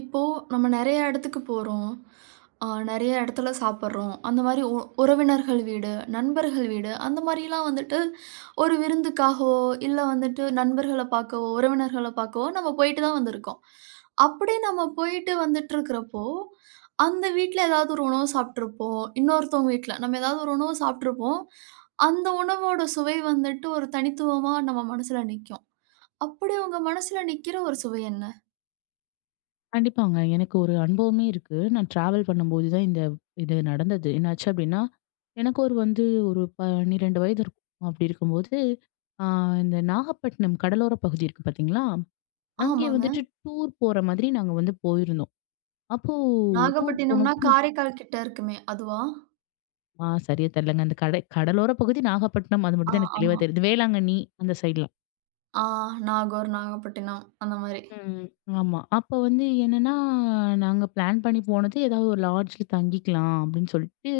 இப்போ நம்ம நெறைய இடத்துக்கு போறோம். நெறைய இடத்துல சாப்பிடுறோம். அந்த மாரி உறவினர்கள் வீடு, நண்பர்கள் வீடு அந்த மாரிலாம் வந்துட்டு ஒரு விருந்துக்காகவோ, இல்ல வந்துட்டு நண்பர்கள பார்க்கவோ, உறவினர்கள பார்க்கவோ நம்ம போயிட்டு தான் வந்திருக்கோம். அப்படி நம்ம போயிட்டு வந்துட்டுருக்கிறப்போ, அந்த வீட்ல ஏதாவது ஒரு உணவு சாப்பிட்டுருப்போம். இன்னொருத்தவங்க வீட்ல நம்ம ஏதாவது ஒரு உணவு சாப்பிட்டுருப்போம். அந்த உணவோட சுவை வந்துட்டு ஒரு தனித்துவமா நம்ம மனசுல நிக்கும். அப்படி உங்க மனசுல நிக்கிற ஒரு சுவை என்ன? கண்டிப்பாங்க. எனக்கு ஒரு அனுபவமே இருக்கு. நான் டிராவல் பண்ணும்போது தான் இந்த இது நடந்தது. என்னாச்சு அப்டின்னா, எனக்கு ஒரு 12 வயது இருக்கும். அப்டி இருக்கும்போது, ஆ இந்த நாகப்பட்டினம் கடலோர பகுதி இருக்கு பார்த்தீங்களா? அங்கே ஆமாங்க. வந்துட்டு டூர் போற மாதிரி நாங்க வந்து போயிருந்தோம். அப்போ டூர் நாகப்பட்டினம்னா போனப்போ, காரைக்கால் கிட்ட இருக்குமே! அதுவா? சரியா தெரியலங்க. அந்த கடை கடலோர பகுதி நாகப்பட்டினம் அது ஆ, மட்டும் தான் எனக்கு தெளிவா ஆமா. தெரியுது. வேளாங்கண்ணி அந்த சைட்லாம். ஆ நாகூர், நாகப்பட்டினம் அந்த மாரி. ம். ஆமா. அப்ப வந்து என்னன்னா, நாங்க பிளான் பண்ணி போனது ஏதாவது ஒரு லாட்ஜ்ல தங்கிக்கலாம் அப்படின்னு சொல்லிட்டு,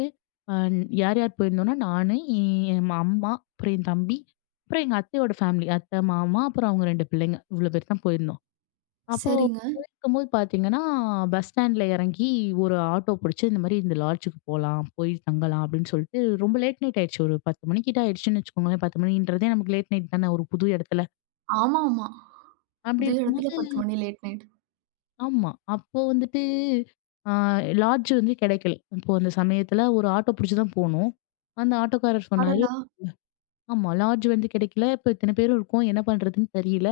அ யார் யார் போயிருந்தோம்னா, நானு, என் என் அம்மா, அப்புறம் என் தம்பி, அப்புறம் எங்க அத்தையோட ஃபேமிலி. அத்தை, மாமா, அப்புறம் அவங்க 2 பிள்ளைங்க. இவ்வளோ பேர் தான் போயிருந்தோம். அப்போ சரிங்க. போயிருக்கும்போது பார்த்தீங்கன்னா, பஸ் ஸ்டாண்ட்ல இறங்கி ஒரு ஆட்டோ பிடிச்சு, இந்த மாரி இந்த லாட்ஜுக்கு போலாம், போய் தங்கலாம் அப்படின்னு சொல்லிட்டு, ரொம்ப லேட் நைட் ஆயிடுச்சு. ஒரு 10 மணிக்கிட்ட ஆயிடுச்சுன்னு வச்சுக்கோங்களேன். 10 மணின்றதே நமக்கு லேட் நைட் தானே ஒரு புது இடத்துல. ஆமா, ஆமா. அப்படி புது இடத்துல இருக்கும்போது 10 மணி லேட் நைட். ஆமா. அப்போ வந்துட்டு, ஆ லாட்ஜ் வந்து கிடைக்கல. அப்போ அந்த சமயத்துல ஒரு ஆட்டோ புடிச்சு தான் போனோம். அந்த ஆட்டோக்காரர் சொன்னாரு, அடடா! "ஆமா லாட்ஜ் வந்து கிடைக்கல. இப்ப இத்தன பேரும் இருக்கோம். என்ன பண்றதுன்னு தெரியல."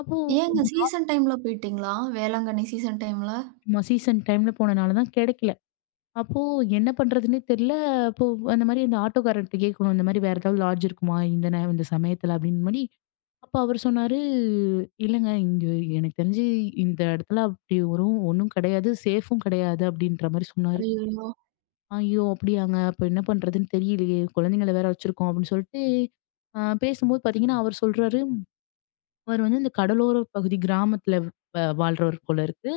அப்போ ஏங்க சீசன் டைம்ல போயிட்டீங்களா? வேளாங்கண்ணி சீசன் டைம்ல? ஆமா, சீசன் டைம்ல போனனால தான் கிடைக்கல. அப்போ என்ன பண்றதுன்னே தெரியல. அப்போ அந்த மாரி அந்த ஆட்டோக்காரர்ட்ட கேட்கணும். இந்த மாரி வேற ஏதாவது லாட்ஜ் இருக்குமா? இந்த நே இந்த சமயத்துல அப்படின்னு மாரி. அப்ப அவர் சொன்னாரு, "இல்லங்க, இங்க எனக்கு தெரிஞ்சு இந்த இடத்துல அப்படி ஒரு ஒண்ணும் கிடையாது. சேஃபும் கிடையாது." அப்படின்ற மாரி சொன்னாரு. ஐயயோ! ஐயோ! அப்படியாங்க. அப்ப என்ன பண்றதுன்னு தெரியலையே! குழந்தைங்கள வேற வச்சிருக்கோம் அப்படின்னு சொல்லிட்டு, பேசும்போது பார்த்தீங்கன்னா, அவர் சொல்றாரு, அவர் வந்து இந்த கடலோர பகுதி கிராமத்துல வாழ்றவர் போல இருக்கு.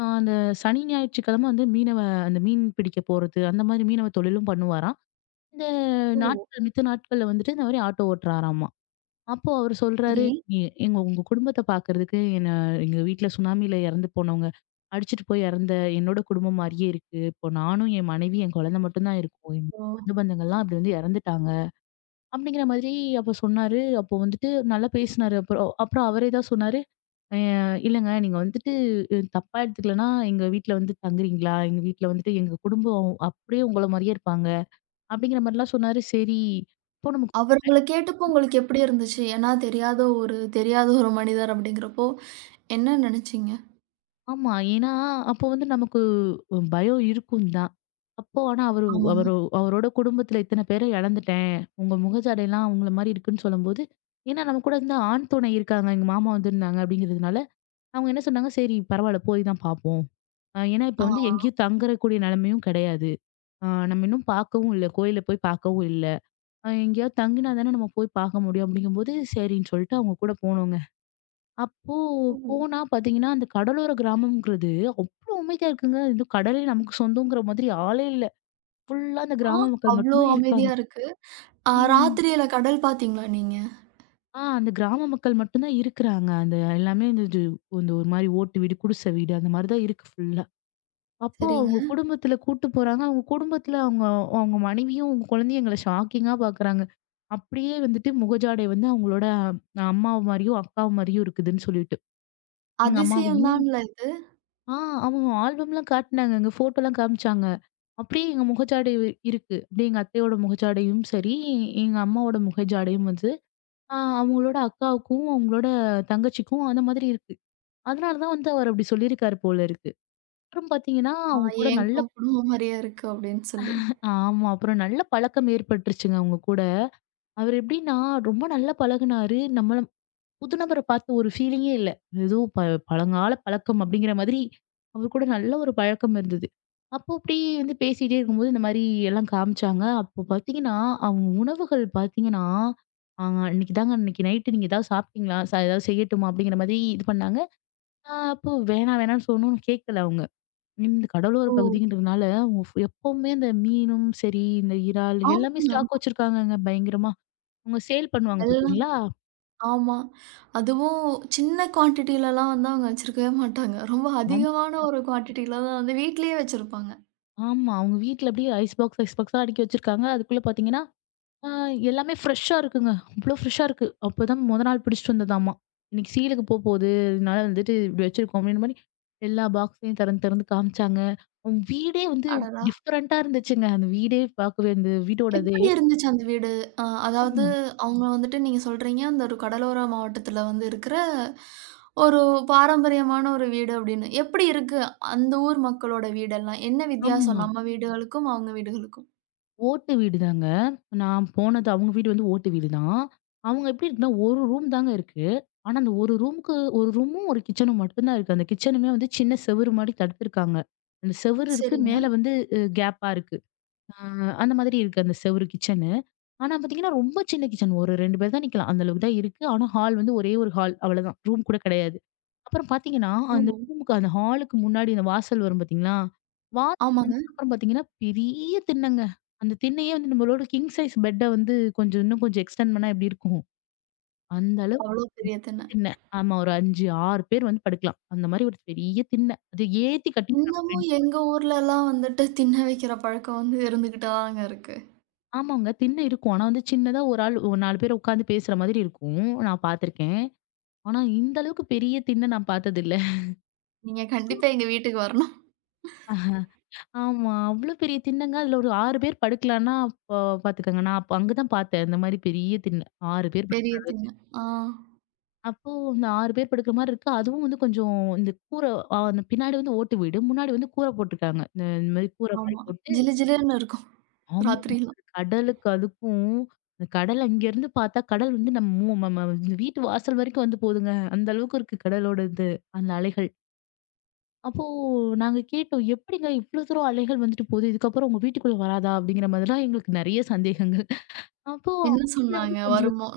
அந்த சனி, ஞாயிற்றுக்கிழமை வந்து மீனவ, அந்த மீன் பிடிக்க போறது, அந்த மாரி மீனவ தொழிலும் பண்ணுவாராம். இந்த ஓ! நாட்கள் மித்த நாட்கள்ல வந்துட்டு இந்த மாரி ஆட்டோ ஓட்டுறாராமா. அப்போ அவரு சொல்றாரு, சரி. "எ எங்க உங்க குடும்பத்த பார்க்கறதுக்கு என்ன, எங்க வீட்ல சுனாமில இறந்து போனவங்க, அடிச்சுட்டு போய் இறந்த என்னோட குடும்பம் மாரியே இருக்கு. இப்போ நானும், என் மனைவி, என் குழந்தை மட்டும் தான் இருக்கோம். என் ஓ! சொந்த பந்தங்கள்லாம் அப்படி வந்து இறந்துட்டாங்க." அப்படிங்கிற மாதிரி அப்ப சொன்னாரு. அப்போ வந்துட்டு நல்லா பேசினாரு. அப்புறம் அப்புறம் அவரே தான் சொன்னாரு, "அ இல்லங்க நீங்க வந்துட்டு, தப்பா எடுத்துக்கலன்னா, எங்க வீட்ல வந்து தங்குறீங்களா? எங்க வீட்ல வந்துட்டு எங்க குடும்பம் அப்படியே உங்கள மாரியே இருப்பாங்க." அப்படிங்கிற மாரிலாம் சொன்னாரு. சரி, இப்போ நம்ம அவர் உங்கள கேட்டப்போ உங்களுக்கு எப்படி இருந்துச்சு? ஏன்னா தெரியாத ஒரு மனிதர் அப்படிங்கிறப்போ, என்ன நெனச்சீங்க? ஆமா. ஏன்னா, அப்போ வந்து நமக்கு பயம் இருக்கும் தான். அப்போ ஆனா அவரு, ஆமாங்க. அவரு அவரோட குடும்பத்துல இத்தன பேர இழந்துட்டேன். உங்க முகஜாடைலாம் அவங்கள மாரி இருக்குன்னு சொல்லும்போது, ஏன்னா நம்ம கூட வந்து ஆண் துணை இருக்காங்க. எங்க மாமா வந்திருந்தாங்க அப்படிங்கிறதுனால, அவங்க என்ன சொன்னாங்க, "சரி பரவால்ல போய் தான் பார்ப்போம்." ஏன்னா இப்ப ஆ. வந்து எங்கேயும் தங்கக்கூடிய நிலைமையும் கிடையாது. நம்ம இன்னும் பார்க்கவும் இல்ல. கோயில போய் பார்க்கவும் இல்ல. எங்கேயாவது தங்கினா தானே நம்ம போய் பார்க்க முடியும் அப்படிங்கும்போது, சரின்னு சொல்லிட்டு அவங்க கூட போனோங்க. அப்போ ஓ! போனா பாத்தீங்கன்னா, அந்த கடலோர கிராமம்ங்கிறது அவ்ளோ அமைதியா இருக்குங்க. இந்த கடலே நமக்கு சொந்தங்கிற மாதிரி ஆளே இல்ல. ஃபுல்லா அந்த ஆ கிராம மக்கள் அவ்ளோ மட்டும் தான் இருக்காங்க. அமைதியா இருக்கு. ஆ ம். ராத்திரியில கடல் பார்த்தீங்களா நீங்க? அந்த கிராம மக்கள் மட்டும் தான் இருக்குறாங்க. அந்த எல்லாமே இந்த இது இந்த ஒரு மாரி ஓட்டு வீடு, குடிசை வீடு அந்த மாரி தான் இருக்கு ஃபுல்லா. அப்போ சரிங்க. அவங்க குடும்பத்துல கூட்டு போறாங்க. அவங்க குடும்பத்துல அவங்க அவங்க மனைவியும், அவங்க குழந்தையும் எங்கள ஷாக்கிங்கா பாக்குறாங்க. அப்படியே வந்துட்டு முகஜாடை வந்து அவங்களோட, அம்மாவு மாரியும், அக்காவு மாரியும் இருக்குதுன்னு சொல்லிட்டு. எங்க அம்மாவ, அதிசயம் தான்ல இது. ஆ அவங்க ஆல்பம்லாம் காட்டுனாங்கங்க. ஃபோட்டோலாம் காமிச்சாங்க. அப்படியே எங்க முகச்சாடை இருக்கு. அப்படியே எங்க அத்தையோட முகச்சாடையும் சரி, எங்க அம்மாவோட முகச்சாடையும் வந்து அவங்களோட அக்காவுக்கும், அவங்களோட தங்கச்சிக்கும் அந்த மாதிரி இருக்கு. அதனால தான் வந்து அவர் அப்படி சொல்லியிருக்காரு போல இருக்கு. அப்புறம் பார்த்தீங்கன்னா, ஆ அவங்க கூட என் நல்ல குடும்பம் மாரியா இருக்கு அப்படின்னு சொல்லி. ஆமா. அப்புறம் நல்ல பழக்கம் ஏற்பட்டுருச்சுங்க அவங்க கூட. அவர் எப்படின்னா ரொம்ப நல்லா பழகுனாரு. நம்மள புதுநபர பார்த்து ஒரு ஃபீலிங்கே இல்ல. ஏதோ ப பழங்கால பழக்கம் அப்படிங்கிற மாதிரி, அவர் கூட நல்ல ஒரு பழக்கம் இருந்தது. அப்போ அப்படியே வந்து பேசிட்டே இருக்கும்போது, இந்த மாரி எல்லாம் காமிச்சாங்க. அப்போ பார்த்தீங்கன்னா, அவங்க உணவுகள் பார்த்தீங்கன்னா, "ஆ இன்னைக்கு தாங்க இன்னைக்கு நைட்டு நீங்க ஏதாவது சாப்பிட்டீங்களா? ஏதாவது செய்யட்டுமா?" அப்படிங்கிற மாதிரி இது பண்ணாங்க. நான் அப்போ வேணாம் வேணாம்னு சொன்னோம், கேட்கல அவங்க. இந்த கடலோர ஓ! பகுதின்றதுனால, அவங்க எப்பவுமே இந்த மீனும் சரி, இந்த இறால் எல்லாமே ஸ்டாக் ஆமாங்க. வச்சிருக்காங்கங்க பயங்கரமா. அவங்க சேல் பண்ணுவாங்க எல்லாம் பார்த்தீங்களா? ஆமா. அதுவும் சின்ன குவான்டிட்டிலலாம் வந்து அவங்க வச்சிருக்கவே மாட்டாங்க. ரொம்ப அதிகமான ஒரு குவான்டிட்டில தான் வந்து வீட்லயே வச்சிருப்பாங்க. ஆமா. அவங்க வீட்ல அப்படியே ஐஸ் பாக்ஸ், ஐஸ் பாக்ஸா அடுக்கி வச்சிருக்காங்க. அதுக்குள்ள பார்த்தீங்கன்னா, ஆ எல்லாமே ஃப்ரெஷ்ஷா இருக்குங்க. அவ்ளோ ஃப்ரெஷ்ஷா இருக்கு. அப்பதான் மொத நாள் பிடிச்சிட்டு வந்ததாமா. இன்னைக்கு சீலுக்கு போப்போகுது. அதனால வந்துட்டு இப்படி வச்சிருக்கோம் அப்படின்ற மாரி எல்லா பாக்ஸையும் திறந்து திறந்து காமிச்சாங்க. அவங்க வீடே வந்து அடடா! டிஃபரண்டா இருந்துச்சுங்க. அந்த வீடே பார்க்கவே அந்த வீடோடதே. எப்படி இருந்துச்சு அந்த வீடு? அ அதாவது ஆமா, அவங்க வந்துட்டு நீங்க சொல்றீங்க, அந்த ஒரு கடலோர மாவட்டத்தில வந்து இருக்கிற ஒரு பாரம்பரியமான ஒரு வீடு அப்படின்னு. எப்படி இருக்கு அந்த ஊர் மக்களோட வீடெல்லாம்? என்ன வித்தியாசம் ஆமா. நம்ம வீடுகளுக்கும், அவங்க வீடுகளுக்கும்? ஓட்டு வீடுதாங்க. நான் போனது அவங்க வீடு வந்து ஓட்டு வீடு தான். அவங்க எப்படி இருக்குன்னா, ஒரு ரூம் தாங்க இருக்கு. ஆனா, அந்த ஒரு ரூமுக்கு ஒரு ரூமும், ஒரு கிச்சனும் மட்டும் தான் இருக்கு. அந்த கிச்சனுமே வந்து சின்ன செவுரு மாரி தடுத்துருக்காங்க. அந்த செவுரு இருக்கு. சரிங்க. மேல வந்து கேப்பா இருக்கு. அ அந்த மாதிரி இருக்கு அந்த செவுரு கிச்சனு. ஆனா பாத்தீங்கன்னா, ரொம்ப சின்ன கிச்சன். ஒரு 2 பேர் தான் நிக்கலாம். அந்த அளவுக்கு தான் இருக்கு. ஆனா ஹால் வந்து ஒரே ஒரு ஹால். அவ்வளதான். ரூம் கூட கிடையாது. அப்புறம் பாத்தீங்கன்னா, ஓ! அந்த ரூமுக்கு அந்த ஹாலுக்கு முன்னாடி அந்த வாசல் வரும் பாத்தீங்களா? வாசல் ஆமாங்க. வந்ததுக்கப்புறம் பாத்தீங்கன்னா, பெரிய திண்ணங்க. அந்த திண்ணையே வந்து நம்மளோட கிங் சைஸ் பெட்ட வந்து கொஞ்சம் இன்னும் கொஞ்சம் எக்ஸ்டெண்ட் பண்ணா எப்படி இருக்கும்? அந்த அளவுக்கு அவ்ளோ பெரிய திண்ண. திண்ண. ஆமா. ஒரு 5, 6 பேர் வந்து படுக்கலாம். அந்த மாரி ஒரு பெரிய திண்ண. அது ஏத்தி கட்டியிருக்காங்க பெட். இன்னமும் எங்க ஊர்லலாம் வந்துட்டு திண்ண வைக்கிற பழக்கம் வந்து இருந்துகிட்டு தாங்க இருக்கு. ஆமாங்க. திண்ண இருக்கும். ஆனா வந்து சின்னதா ஒரு ஆள் ஒரு 4 பேர் உட்கார்ந்து பேசுற மாதிரி இருக்கும். நான் பாத்துருக்கேன். ஆனா, இந்த அளவுக்கு பெரிய திண்ண நான் பார்த்ததில்ல. நீங்க கண்டிப்பா எங்க வீட்டுக்கு வரணும். ஆமா. அவ்ளோ பெரிய திண்ணங்க. அதுல ஒரு 6 பேர் படுக்கலான்னா, அப்ப பார்த்துக்கங்க. நான் அப்ப அங்க தான் பார்த்தேன். இந்த மாரி பெரிய திண்ண. 6 பேர் பெரிய திண்ண. படுக் ஆ, அப்போ இந்த 6 பேர் படுக்கிற மாரி இருக்கு. அதுவும் வந்து கொஞ்சம் இந்த கூர, அந்த பின்னாடி வந்து ஓட்டு வீடு. முன்னாடி வந்து கூர போட்டுருக்காங்க. இந்த இந்த மாரி கூர மாரி ஆமா. போட்டு ஜிலு ஜிலுன்னு இருக்கும் ஆமாங்க. ராத்திரிலாம். கடலுக்கு அதுக்கும் இந்த கடல் அங்கேருந்து பார்த்தா, கடல் வந்து நம்ம மு ம ம வீட்டு வாசல் வரைக்கும் வந்து போதுங்க. அந்த அளவுக்கு இருக்கு கடலோட இது. அந்த அலைகள். அப்போ நாங்க கேட்டோம், "எப்படிங்க இவ்ளோ தூரம் அலைகள் வந்துட்டு போகுது? இதுக்கப்புறம் உங்க வீட்டுக்குள்ள வராதா?" அப்படிங்கிற மாதிரிலாம் எங்களுக்கு நெறைய சந்தேகங்கள். அப்போ என்ன வீட வந்து சொன்னாங்க கொஞ்சம் வருமோ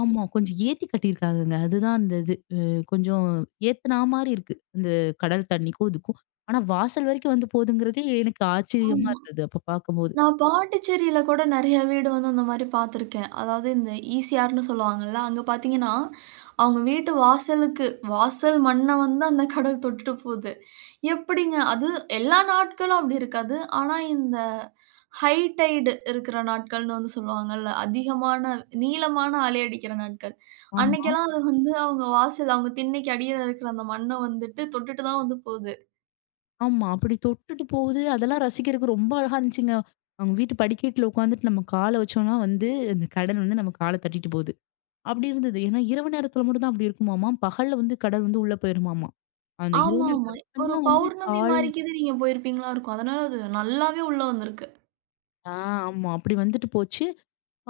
ஆமா, கொஞ்சம் ஏத்தி கட்டியிருக்காங்கங்க. அதுதான் அந்த இது. கொஞ்சம் ஏத்துனா மாரி இருக்கு. அந்த கடல் தண்ணிக்கும் இதுக்கும். ஆனா வாசல் வரைக்கும் வந்து போதுங்கிறதே எனக்கு ஆச்சரியமா ஆமா. இருந்தது அப்ப பார்க்கும்போது. நான் பாண்டிச்சேரியில கூட நெறைய வீடு வந்து அந்த மாரி பார்த்துருக்கேன். அதாவது இந்த ஈசிஆர்ன்னு சொல்லுவாங்கல்ல, அங்க பார்த்தீங்கன்னா, அவங்க வீட்டு வாசலுக்கு வாசல் மண்ண வந்து அந்த கடல் தொட்டுட்டு போது. எப்படிங்க? அது எல்லா நாட்களும் அப்படி இருக்காது. ஆனா இந்த ஹை டைடு இருக்கிற நாட்கள்னு வந்து சொல்லுவாங்கல்ல. அதிகமான நீளமான அலை அடிக்கிற நாட்கள். ஆமா, அன்னைக்கெல்லாம் அது வந்து அவங்க வாசல் அவங்க திண்ணைக்கு அடியில இருக்கிற அந்த மண்ண வந்துட்டு தொட்டுட்டு தான் வந்து போகுது. ஆமா. அப்படி தொட்டுட்டு போகுது. அதெல்லாம் ரசிக்கிறதுக்கு ரொம்ப அழகா இருந்துச்சுங்க. அவங்க வீட்டு படிக்கட்டுல உட்காந்துட்டு நம்ம கால வச்சோம்னா வந்து, அந்த கடல் வந்து நம்ம கால தட்டிட்டு போகுது. அப்படி இருந்தது. ஏன்னா, இரவு நேரத்துல மட்டும் தான் அப்படி இருக்குமாமா. பகல்ல வந்து கடல் வந்து உள்ள போயிருமாமா. அந்த இரவு ஆமாமா. நேரத்துல மட்டும் ஒரு தான் வந்து பௌர்ணமி கால் மாரிக்கிது நீங்க போயிருப்பீங்களா இருக்கும். அதனால அது நல்லாவே உள்ள வந்திருக்கு. ஆ ஆமா. அப்படி வந்துட்டு போச்சு.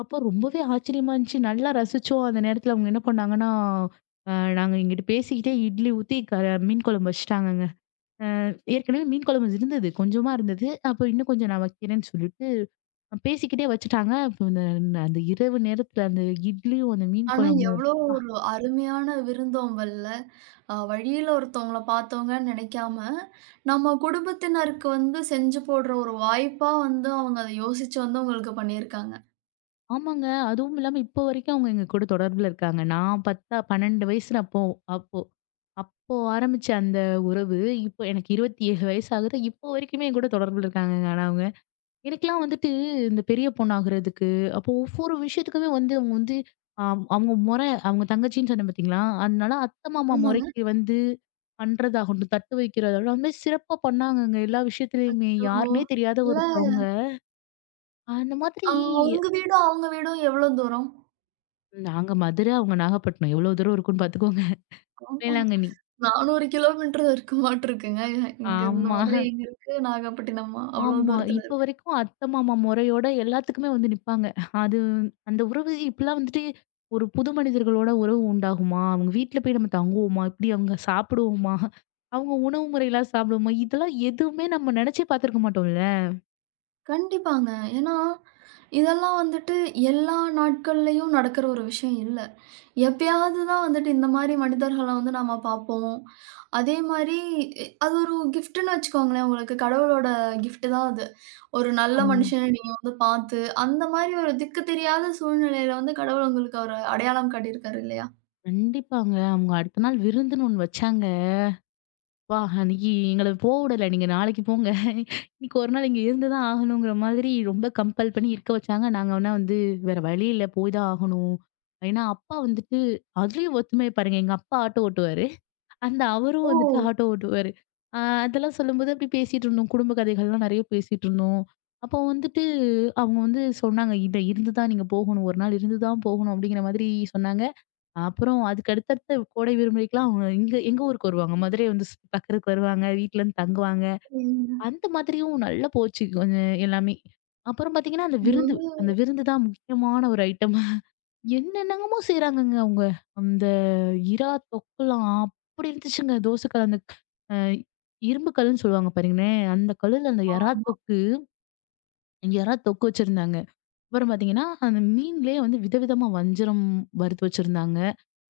அப்போ ரொம்பவே ஆச்சரியமா இருந்துச்சு. நல்லா ரசிச்சோம். அந்த நேரத்துல அவங்க என்ன பண்ணாங்கன்னா, அ நாங்க இங்கிட்டு பேசிக்கிட்டே இட்லி ஊத்தி மீன் குழம்பு வச்சுட்டாங்கங்க. ஏற்கனவே மீன் குழம்பு இருந்தது. கொஞ்சமா இருந்தது. அப்போ இன்னும் கொஞ்சம் நான் வைக்கிறேன்னு சொல்லிட்டு பேசிக்கிட்டே வச்சுட்டாங்க. அப்போ அந்த அந்த இரவு நேரத்துல அந்த இட்லியும், அந்த மீன் ஆனா குழம்பும் எவ்வளோ ஒரு அருமையான விருந்தோம்பல்ல. அ வழியில ஒருத்தவங்கள பார்த்தவங்கன்னு நினைக்காம, நம்ம குடும்பத்தினருக்கு வந்து செஞ்சு போடுற ஒரு வாய்ப்பா வந்து அவங்க அத யோசிச்சு வந்து உங்களுக்கு பண்ணியிருக்காங்க. ஆமாங்க. அதுவும் இல்லாம இப்போ வரைக்கும் அவங்க எங்க கூட தொடர்புல இருக்காங்க. நான் 10 12 வயசுல அப்போ அப்போ அப்போ ஆரம்பிச்ச அந்த உறவு, இப்போ எனக்கு 27 வயசு ஆகுது. இப்போ வரைக்குமே என் கூட தொடர்புல இருக்காங்கங்க. ஆனா அவங்க எனக்கெல்லாம் வந்துட்டு இந்த பெரிய பொண்ணாகுறதுக்கு, அப்போ ஒவ்வொரு விஷயத்துக்குமே வந்து அவங்க வந்து, அ அவங்க மொறை அவங்க தங்கச்சின்னு சொன்னேன் பார்த்தீங்களா? அதனால அத்தை மாமா ஆமாங்க. மொறைக்கு வந்து பண்றதாகட்டும், தட்டு வைக்கிறதாகட்டும், அது மாரி சிறப்பா பண்ணாங்கங்க. எல்லா விஷயத்துலயுமே அச்சோ! யாருன்னே தெரியாத இல்ல ஒருத்தவங்க. அந்த மாதிரி அ உங்க வீடும், அவங்க வீடும் எவ்ளோ தூரம்? நாங்க மதுரை, அவங்க நாகப்பட்டினம். எவ்வளோ தூரம் இருக்குன்னு பார்த்துக்கோங்க. ஆமா. வேளாங்கண்ணி. 400 கிலோமீட்டர் இருக்குமாட்ருக்குங்க. இங்க இருந்து ஆமா, மதுரை எங்க இருக்கு, நாகப்பட்டினமா? அவ்ளோ ஆமா. தூரத்துல இப்ப இருக்கு. வரைக்கும் அத்தை, மாமா முறையோட எல்லாத்துக்குமே வந்து நிப்பாங்க. அது அந்த உறவு இப்படிலாம் வந்துட்டு ஒரு புது மனிதர்களோட உறவு உண்டாகுமா? அவங்க வீட்ல போய் நம்ம தங்குவோமா? இப்படி அவங்க சாப்பிடுவோமா? அவங்க உணவு முறையெல்லாம் சாப்பிடுவோமா? இதெல்லாம் எதுவுமே நம்ம நினைச்சே பார்த்துருக்க மாட்டோம்ல. கண்டிப்பாங்க. ஏன்னா, இதெல்லாம் வந்துட்டு எல்லா நாட்கள்லயும் நடக்கிற ஒரு விஷயம் இல்ல. எப்பயாவது தான் வந்துட்டு இந்த மாரி மனிதர்கள வந்து நம்ம பார்ப்போம். அதே மாரி அது ஒரு கிஃப்ட்டுன்னு வச்சுக்கோங்களேன். உங்களுக்கு கடவுளோட கிஃப்ட் தான் அது. ஒரு நல்ல ஆமா. மனுஷன நீங்க வந்து பார்த்து, அந்த மாரி ஒரு திக்கு தெரியாத சூழ்நிலையில வந்து கடவுள் உங்களுக்கு ஒரு அடையாளம் காட்டியிருக்காரு இல்லையா? கண்டிப்பாங்க. அவங்க அடுத்த நாள் விருந்துன்னு ஒண்ணு வச்சாங்க. அப்பா! அன்னைக்கு எங்கள போ விடல. நீங்க நாளைக்கு போங்க. இன்னைக்கு ஒரு நாள் இங்க இருந்து தான் ஆகணுங்கிற மாதிரி ரொம்ப கம்பல் பண்ணி இருக்க வச்சாங்க. நாங்க ஆனா வந்து வேற வழி இல்ல. போய் தான் ஆகணும். ஏன்னா, அப்பா வந்துட்டு அதுலயும் ஒத்துமையா பாருங்க. எங்க அப்பா ஆட்டோ ஓட்டுவாரு. அந்த அவரும் வந்துட்டு ஓ! ஆட்டோ ஓட்டுவாரு. அ அதெல்லாம் சொல்லும்போது அப்படி பேசிட்டு இருந்தோம். குடும்ப கதைகள்லாம் நெறைய பேசிட்டு இருந்தோம். அப்போ வந்துட்டு அவங்க வந்து சொன்னாங்க, "இத இருந்து தான் நீங்க போகணும். ஒரு நாள் இருந்து தான் போகணும்." அப்படிங்கிற மாதிரி சொன்னாங்க. அப்புறம் அதுக்கு அடுத்தடுத்த கோடை விடுமுறைக்குலாம் அவங்க இங்க எங்க ஊருக்கு வருவாங்க. மதுரை வந்து சுத்தி பாக்குறதுக்கு வருவாங்க. வீட்ல இருந்து தங்குவாங்க. சரிங்க. அந்த மாதிரியும் நல்லா போச்சு கொஞ்சம் எல்லாமே. அப்புறம் பாத்தீங்கன்னா, அந்த இது விருந்து, வந்து அந்த விருந்து தான் முக்கியமான ஒரு ஐட்டம். என்னென்னமோ செய்றாங்கங்க அவங்க. அந்த இறா தொக்குலாம் அப்படி இருந்துச்சுங்க. தோசைக்கல் அந்த, அ இரும்பு கல்லுன்னு சொல்லுவாங்க பாருங்களேன். அந்த கல்லுல அந்த எறா தொக்கு, எறா தொக்கு வச்சிருந்தாங்க. அப்புறம் பாத்தீங்கன்னா, அந்த மீன்லயே வந்து விதவிதமா வஞ்சரம் வறுத்து வச்சிருந்தாங்க.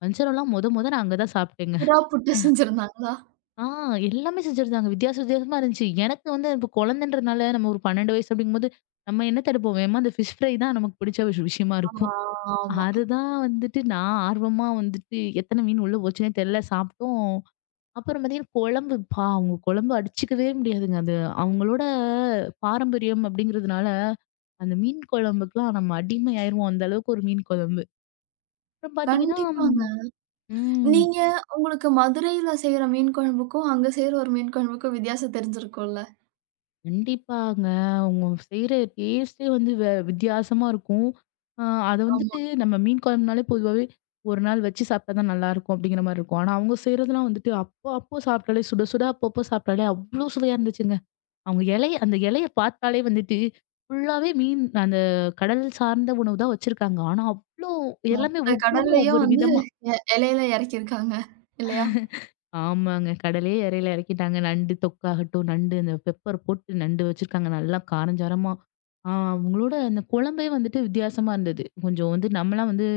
வஞ்சரம்லாம் மொத மொத நான் அங்க தான் சாப்பிட்டேங்க. புறா புட்டு செஞ்சிருந்தாங்களா? ஆ எல்லாமே செஞ்சிருந்தாங்க. வித்தியாச வித்தியாசமா இருந்துச்சு. எனக்கு வந்து இப்ப குழந்தன்றனால நம்ம ஒரு 12 வயசு அப்படிங்கும்போது, நம்ம என்ன தடுப்போம்? ஏம்மா அந்த ஃபிஷ் ஃப்ரை தான் நமக்கு பிடிச்ச விஷயமா ஆ இருக்கும். ஆமா. அதுதான் வந்துட்டு நான் ஆர்வமா வந்துட்டு எத்தன மீன் உள்ள போச்சுன்னே தெரியல. சாப்பிட்டோம். அப்புறம் பார்த்தீங்கன்னா, குழம்பு பா அவங்க குழம்பு அடிச்சுக்கவே முடியாதுங்க. அது அவங்களோட பாரம்பரியம் அப்படிங்கிறதுனால, அந்த மீன் குழம்புக்குலாம் நம்ம அடிமை ஆயிருவோம். அந்த அளவுக்கு ஒரு மீன் குழம்பு. அப்புறம் பார்த்தீங்கன்னா கண்டிப்பாங்க. ம். நீங்க உங்களுக்கு மதுரையில செய்ற மீன் குழம்புக்கும், அங்க செய்ற ஒரு மீன் குழம்புக்கும் வித்தியாசம் தெரிஞ்சிருக்கும்ல? கண்டிப்பாங்க. அவங்க செய்ற டேஸ்ட்டே வந்து வித்தியாசமா இருக்கும். அ அத ஆமா. வந்துட்டு நம்ம மீன் குழம்புனாலே பொதுவாவே, ஒரு நாள் வச்சு சாப்பிட்டா தான் நல்லாயிருக்கும் அப்படிங்கிற மாரி இருக்கும். ஆனா அவங்க செய்றதெல்லாம் வந்துட்டு அப்போ அப்போ சாப்பிட்டாலே, சுட சுட அப்பப்போ சாப்பிட்டாலே அவ்ளோ சுவையா இருந்துச்சுங்க. அவங்க இலை அந்த இலைய பார்த்தாலே வந்துட்டு, ஃபுல்லாவே மீன் அந்த கடல் சார்ந்த உணவு தான் வச்சிருக்காங்க. ஆனா அவ்ளோ எல்லாமே மொத்த ஒவ்வொன்னும் கடல்லயும் ஒவ்வொரு வந்து விதமா. இலையில இறக்கியிருக்காங்க. இல்லையா? ஆமாங்க. கடலே எறையில எறக்கிட்டாங்க. நண்டு தொக்காகட்டும், நண்டு அந்த பெப்பர் போட்டு நண்டு வச்சிருக்காங்க. நல்லா காரஞ்சாரமா. அவங்களோட அந்த குழம்பே வந்துட்டு வித்தியாசமா இருந்தது. கொஞ்சம் வந்து நம்மலாம் வந்து,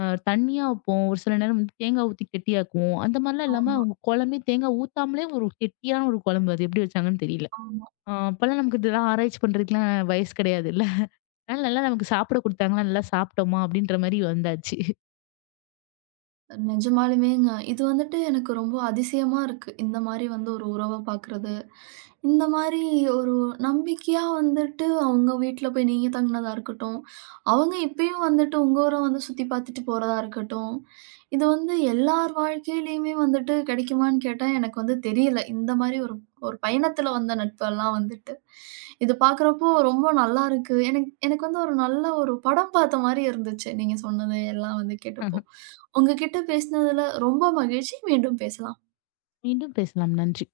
அ தண்ணியா வைப்போம். ஒரு சில நேரம் வந்து தேங்காய் ஊத்தி கெட்டியாக்குவோம். அந்த மாரிலாம் இல்லாம ஆமா, அவங்க குழம்பே தேங்காய் ஊத்தாமலே ஒரு கெட்டியான ஒரு குழம்பு. அது எப்படி வச்சாங்கன்னு தெரியல. ஆமா. அப்பலாம் நமக்கு இதெல்லாம் ஆராய்ச்சி பண்றதுக்குலாம் வயசு கிடையாதுல்ல. அதனால நல்லா நமக்கு சாப்பிட குடுத்தாங்களா, நல்லா சாப்பிட்டோமா அப்படின்ற மாரி வந்தாச்சு. நிஜமாலுமேங்க. இது வந்துட்டு எனக்கு ரொம்ப அதிசயமா இருக்கு. இந்த மாரி வந்து ஒரு உறவ பார்க்குறது. இந்த மாரி ஒரு நம்பிக்கையா வந்துட்டு அவங்க வீட்ல போய் நீங்க தங்கினதா இருக்கட்டும், அவங்க இப்பயும் வந்துட்டு உங்க ஊர வந்து சுத்தி பார்த்துட்டு போறதா இருக்கட்டும், இது வந்து எல்லார் வாழ்க்கையிலயுமே வந்துட்டு கிடைக்குமான்னு கேட்டா எனக்கு வந்து தெரியல. இந்த மாரி ஒரு ஒரு பயணத்துல வந்த நட்பெல்லாம் வந்துட்டு. இது பார்க்குறப்போ ரொம்ப நல்லா இருக்கு. எனக்கு எனக்கு வந்து ஒரு நல்ல ஒரு படம் பார்த்த மாரி இருந்துச்சு. நீங்க சொன்னது எல்லாம் வந்து கேட்டப்போ. உங்க கிட்ட பேசினதுல ரொம்ப மகிழ்ச்சி. மீண்டும் பேசலாம். மீண்டும் பேசலாம். நன்றி.